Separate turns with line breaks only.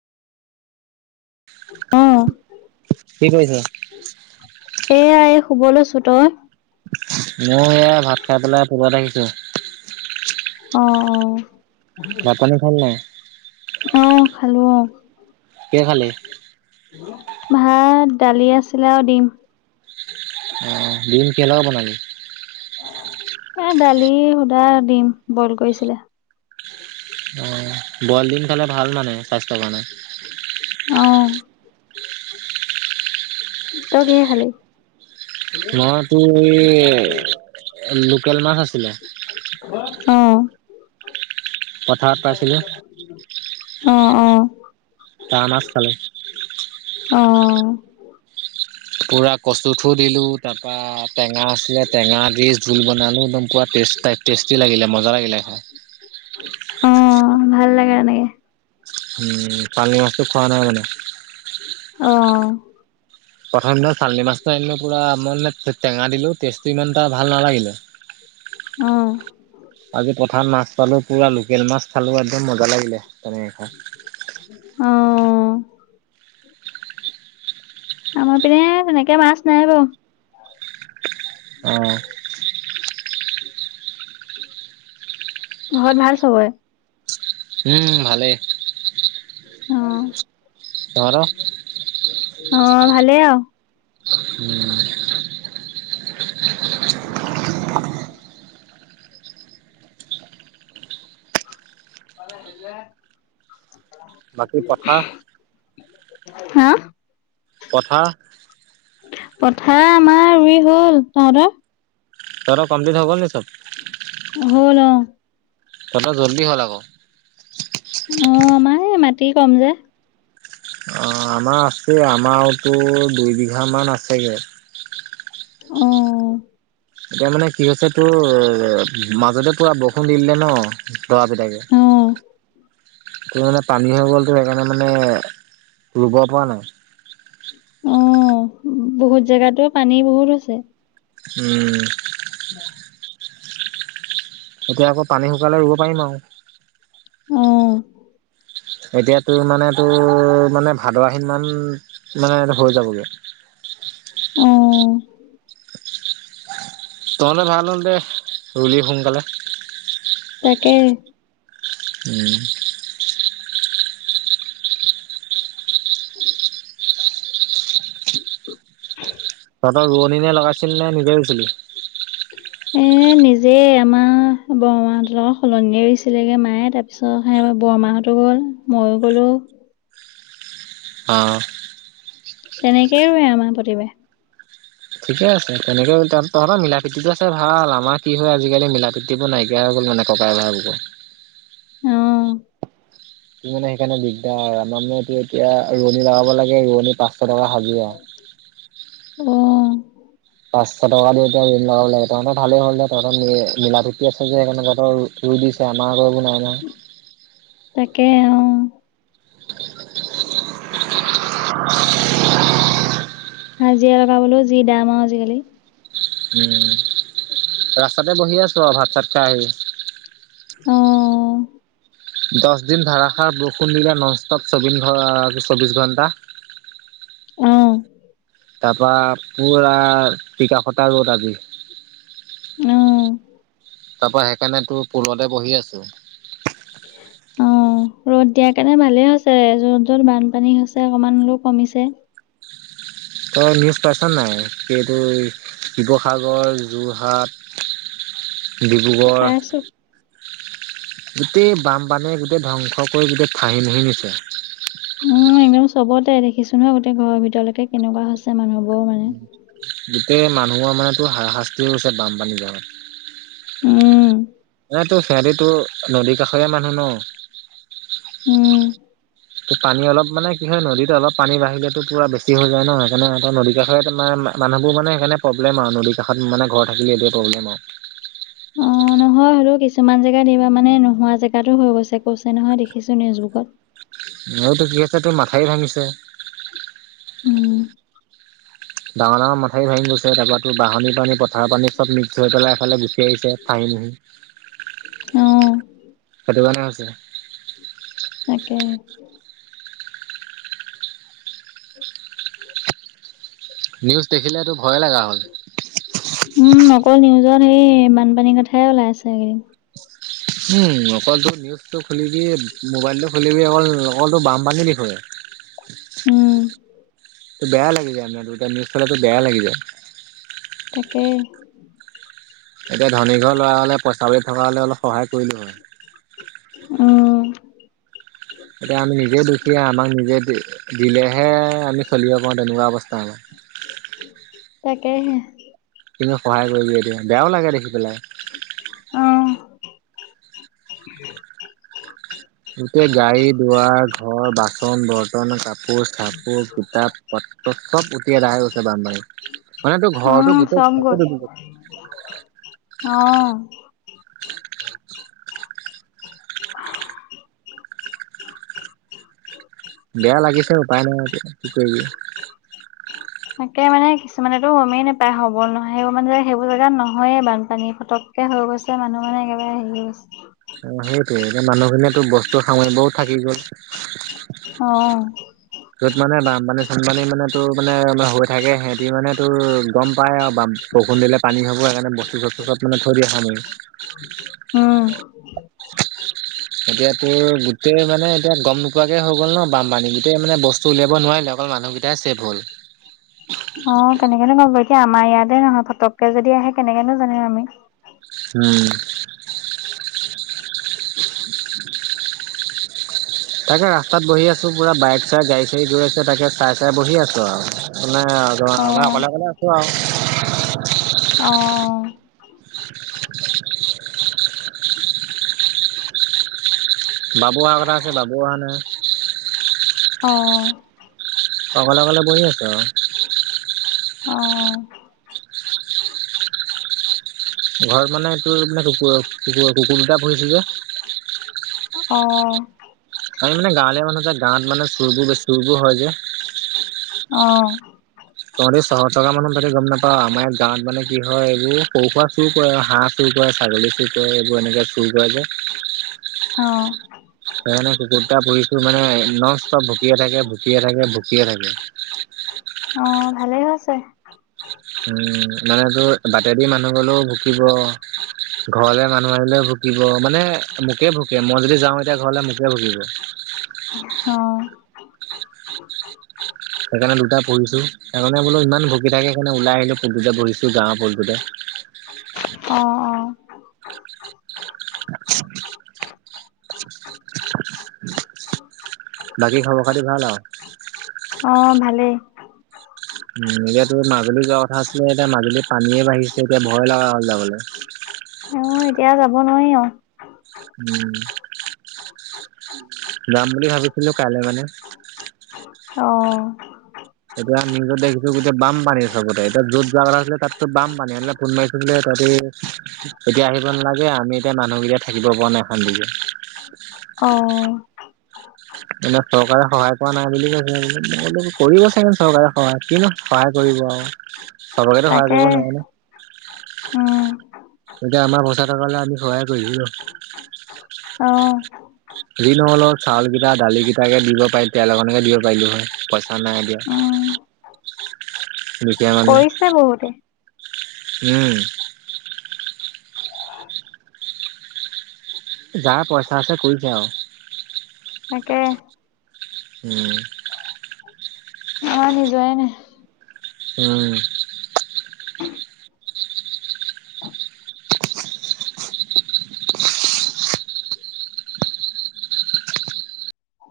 অ
কি কৰিছা?
এয়া, এই শুব লৈছো। তই?
মই এয়া ভাত খাই পেলাই কৰ'বাত আহিছো।
অঁ', -অঁ',
ভাত পানী খালি নাই?
অ', -খালো অঁ', -।
কি খালি?
ভাত দালি আছিলে আৰু ডিম।
অ', ডিম কিহৰ লগত বনালি?
এ' দালি সুধা ডিম বইল কৰিছিলে।
অহ', বইল ডিম খালে ভাল মানে স্বাস্থ্যৰ কাৰণে।
অঁ। তই কিহে খালি?
মইতো এই লোকেল মাছ আছিলে।
অঁ',
পথাৰত পাইছিলো
অঁহ', -অঁহ',।
তাৰ মাছ খালো।
অঁ।
পুৰা কচুৰঠু দিলো- তাৰ পৰা টেঙা আছিলে টেঙা ডি জুল বনালো একদম পুৰা টেষ্টি লাগিলে মজা লাগিলে খাই।
অঁ', ভাল লাগে তেনেকে।
উমঁ, পানী মাছটো খোৱা নহয় মানে।
অ'।
প্ৰথম দিনা চালনী মাছটো পুৰা মই টেঙা দিলো টেষ্টটো ইমান এটা ভাল নালাগিলে।
অ
[inaudible] আজি পথাৰত মাছ পালো, পুৰা লোকেল মাছ খালো, একদম মজা লাগিলে- তেনেকে খাই।
অঁ। আমাৰ পিনে তেনেকে মাছ নাই বাৰু।
অঁহ।
ঘৰত ভাল চবৰে?
উমঁ, ভালেই।
অঁহ',
তহঁতৰ?
অ', -ভালে আৰু।
উমঁ। বাকী পথাৰ
হাঁ?
পথা
পথা আমাৰ ৰুই হ'ল। তহঁতৰ?
তহত কমপ্লিট হৈ' গল নি চব।
হ'ল, অঁ'।
তহত জল্দি হ'ল আক।
অঁ, আমাৰ এই মাটি কম যে।
অঁ, আমা আছে, আমাৰতো দুইবিঘা মান আছেগে।
অঁ'
এতিয়া মানে কি হৈছে তোৰ মাজতে পূৰা বৰষুণ দিলে ন, - দবা পিতাকে।
অ',
এই মানে পানী হৈ গ'লতো, সেইকাৰণে মানে ৰুব পৰা নাই।
অঁ, বহুত জেগাতো, পানী বহুত আছে।
উম'
[unintelligible]
এতিয়া আকৌ পানী শুকালে ৰুব পাৰিম আৰু।
অঁ'
এতিয়া তোৰ মানে, তোৰ মানে ভাদ আহিন মান মানে হৈ যাবগে।
অঁ'
তহঁত ভাল হ'ল দে, ৰুলি সোনকালে।
তাকে।
উম'
[inaudible] [inaudible]
তহত ৰোৱণি নে লগাইছিলি নে‌ নিজে ৰুইছিলি। [inaudible]
নিজেই, আমা বৰমাহঁতৰ লগত সলনি এৰিছিলেগে, মায়ে তাৰপিছত সেই বৰমাহঁতো গ'ল- ময়ো গলোঁ-
অঁ'
তেনেকেই ৰুৱে আমাৰ প্ৰতিবায়।
ঠিকে আছে। তেনেকে তহত মিলা প্ৰীতিতো আছে ভাল আমাৰ কি হয়, আজিকালি মিলা- প্ৰিতিবো নাইকিয়া হৈ গ'ল মানে ককাই ভাই বোকোত।
অঁ'
ত মানে সেইকাৰণে দিগদাৰ আৰু আমাৰ মানে এইটো এতিয়া ৰোৱনী লগাব লাগে, ৰোৱনী পাঁচশ টকা সাজিৰা।
অঁ'
পাঁচশ টকা দি এতিয়া ৰুৱণি লগাব লাগে, তঁতৰ ভালেই হ'ল তহঁতৰ মিলাপীতি আছে, যে সেইকাৰণে তঁতৰ ৰু- ৰুই দিছে আমাৰ আক এইবোৰ নাই নহয়।
তাকে, অঁ। [inaudible]
[inaudible]
হাজিৰা লগাবলৈও যি দাম আৰু আজিকালি।
উম' ৰাস্তাতে বহি আছো আও ভাত চাত খাই আহি।
অঁ'
দছ দিন ধাৰষাৰ বৰষুণ দিলে নষ্টত চবিন ঘ চৌবিশ ঘণ্টা।
অঁ'
তাপা পুৰা টিকাফতা ৰদ আজি।
অ'।
তাৰ পৰা সেইকাৰণে তোৰ ফুলতে বহি আছো। [inaudible]
অ ৰ'দ দিয়াৰ কাৰণে ভালে হৈছে য'ত য'ত বানপানী হৈছে অকমান হলিও কমিছে।
তই নিউজ পাইছ নাই? এইটো শিৱসাগৰ, যোৰহাট ডিব্ৰুগড়
পাইছো
গোটেই বামপানীয়ে গোটেই ধ্বংস কৰি গোটেই ফাহি নুহি নিছে।
উম একদম চবতে দেখিছোনে গোটেই ঘৰৰ ভিতৰলৈকে কেনেকুৱা হৈছে মানুহবোৰৰ মানে।
গোটেই মানুহৰ মানে তোৰ হাৰা শাস্তি হৈছে বানপানী কাৰণে।
উম।
এ তোৰ সিহঁতি তোৰ নদীৰ কাষৰীয়া মানুহ ন?
উম।
ত পানী অলপ মানে কি হয় নদীত অলপ পানী বাঢ়িলেত তো পুৰা বেছি হৈ যায় ন সেইকাৰণে তটা নদী কষৰে তোমাৰ মানুহবোৰ মানে সেইকাৰে প্ৰব্লেম আৰু নদীৰ কাষত ঘৰ থাকিলি এইটোৱেই প্ৰব্লেম আৰু।
অ', নহয় হ'লেও কিছু জেগাতা এইবাৰ মানে নোহোৱা জেগাতো হৈ গৈছে, কৈছে নহয় দেখিছো নিউজবুকত।
এইতটো কি আছে তাৰ মাথাইৰি ভাঙিছে।
উম।
ডাঙৰ ডাঙৰ মাঠৰি ভঙি গৈছে, তাৰপৰা তোৰ বাহানী পানী, পথাৰৰ পানী চব মিক্স হৈ পেলাই এফালে গুচি আহিছে।
অ',
[unintelligible] সেইটো কাৰণে হৈছে।
তাকে।
নিউজ দেখিলেতটো ভয় লগা হ'ল।
উম অকল নিউজৰ সেই বানপানীৰ কথাই ওলাই আছেগে।
উম অকল তোৰ নিউজটো খুলিবি, মোবাইলটো খুলিবি অকল অকলো বামপানী বিষয়ে। [inaudible]
উম।
বেয়া লাগি যায় [unintelligible] নিজ চালে তোৰ বেয়া লাগি যায়।
তাকে।
এতিয়া ধনী ঘৰ ল'ৰা হ'লে পইচা পতি থকা হ'লে অলপ সহায় কৰিলো হয়।
উম।
এতিয়া আমি নিজে দুখীয়া, আমাক নিজে দিলেহে আমি চলিব পাৰোঁ তেনেকুৱা অৱস্থা আমাৰ।
তাকেহে।
কিনো সহায় কৰি এতিয়া, বেয়াও লাগে দেখি পেলাই।
অ।
যেতিয়া গাড়ী, দুৱাৰ, ঘৰ, বাচন-বৰ্তন, কাপোৰ-চাপোৰ, কিতাপ চব উটি আদায় হৈ গৈছে বানপানীত। মানে তোৰ
উম,
ঘৰটো গোটেই
চব
ঘৰ
গ'ল
ডুবি গৈ
অ [unintelligible]
বেয়া লাগিছে উপাই নাই কি কৰিবি।
তাকে মানে কিছুমানেতো গমেই নাপায় হ'ব নহয় সেইবোৰ মানে সেইবোৰ জেগাত নহয়ে বানপানী ফটক কে হৈ গৈছে মানুহ মানে একেবাৰে হেৰি হৈ গৈছে।
অ সেইটো এতিয়া মানুহ খিনিয়েতো বস্তু সামৰিব থাকি গ'ল।
অ।
য'ত মানে বানপানী-চানপানী মানে তোৰ মানে হৈ থাকে সিহঁতি মানে তোৰ গম পাই আৰু বাম বৰষণ দিলে পানী হ'ব সেইকাৰণে বস্তু-চস্তু মানে থৈ দিয়ে
উম।
এতিয়া তোৰ গোটেই মানে এতিয়া গম নোপোৱাকে হৈ গ'ল ন বানপানী গোটেই মানে বস্তু উলিয়াব নোৱাৰিলে অকল মানুহ কেইটা টা চেভ হ'ল।
অ কেনেকনো গম পাব, এতিয়া আমাৰ ইয়াতে নহয় ফটকে যদি আহে কেনেকেনো জানিম আমি।
উমঁ! তাকে ৰাস্তাত বহি আছো পুৰা বাইক চাই গাড়ী চাড়ী গৈ আছে তাকে চাই চাই বহি আছো আও। হোনা তোমাৰ মই অকলে অকলে আছো আও।
অঁ!
বাবু অহা কথা আছে বাবু অহা নাই।
অঁ!
অকলে অকলে বহি আছো আও।
অ
ঘৰত মানে এইটোৰে কুকুৰ কুকুৰ কুকুৰ দুটা পুহিছিলো যে।
অঁ!
আমি মানে গাঁৱলীয়া মানুহ যে গাঁৱত মানে চোৰবোৰ বেছি চুৰবোৰ হয় যে।
অঁ!
তহঁতে চহৰত থকা মানুহ তাতে গম নাপাওঁ আমাৰ গাঁৱত মানে কি হয় এইবোৰ পৰা- চুৰ কৰে হাঁহ চুৰ কৰা ছাগলী চুৰ কৰে এইবোৰ এনেকে চুৰ কৰে যে
অঁ!
সেইকাৰণে কুকুৰতটা পুহিছো মানে নচটব ভকিয়ে থাকে ভুকিয়ে থাকে ভকিয়ে থাকে।
অঁ ভালে হৈছে।
উমঁ মানে তোৰ বাটেদি মানুহ গলেও ভুকিব। ঘৰলে মানুহ আহিলেও ভুকিব মানে মোকে ভুকে মই যদি যাও এতিয়া ঘৰলে মোকে ভুকিব।
অঁ!
সেইকাৰণে দুটা পুহিছো সেইকাৰণে বোলো ইমান ভূকি থাকে সেইকাৰণে ওলাই আহিলো পুলটোতে বহিছো গাঁৱৰ পুলটোতে।
অঁ অঁ
[inaudible] বাকী খবৰ খাতি ভাল আও।
অঁ ভালেই।
উমঁ নিজেতো মাজুলী যোৱা কথা আছিলে এতিয়া মাজুলীত পানীয়ে বাঢ়িছে এতিয়া ভয় লগা হ'ল যাবলে।
মই এতিয়া যাব নোৱাৰি অও।
উমঁ যাম বুলি ভাবিছিলো কাইলৈ মানে।
অঁ!
এতিয়া নিজৰ দেখছো গোটেই বামপানী চবতে এতিয়া য'ত যোৱা কথা আছিলে তাততো বামপানী সেইবিলাক। ফোন মাৰিছিলে তহতি এতিয়া আহিব নালাগে আমি এতিয়া মানুহকেইটা থাকিব পৰা নাই এখন লৈকে।
অঁ!
মানে চৰকাৰে সহায় কৰা নাই বুলি কৈছে বল কৰিব চাগে চৰকাৰে সহায় কিনো সহায় কৰিব আও। চবকেতো সহায়
তাকে
কৰিব নোৱাৰি ন।
উম
এতিয়া আমাৰ পইচা থকা হ'লে আমি সহায় কৰিলো নহ।
অঁ!
যি নহলও চাউল কেইটা দালি কেইটাকে দিব পাৰিলো তেল অকন দিব পাৰিলো হয় পইচা নাই দিয়া।
উম
দোখিয়া মানু।
আছে বহুতে।
উমঁ। যাৰ পইচা আছে কৰিছে আৰু।
তাকে।
উমঁ।
অঁ হিযোৱাই নাই।
উমঁ।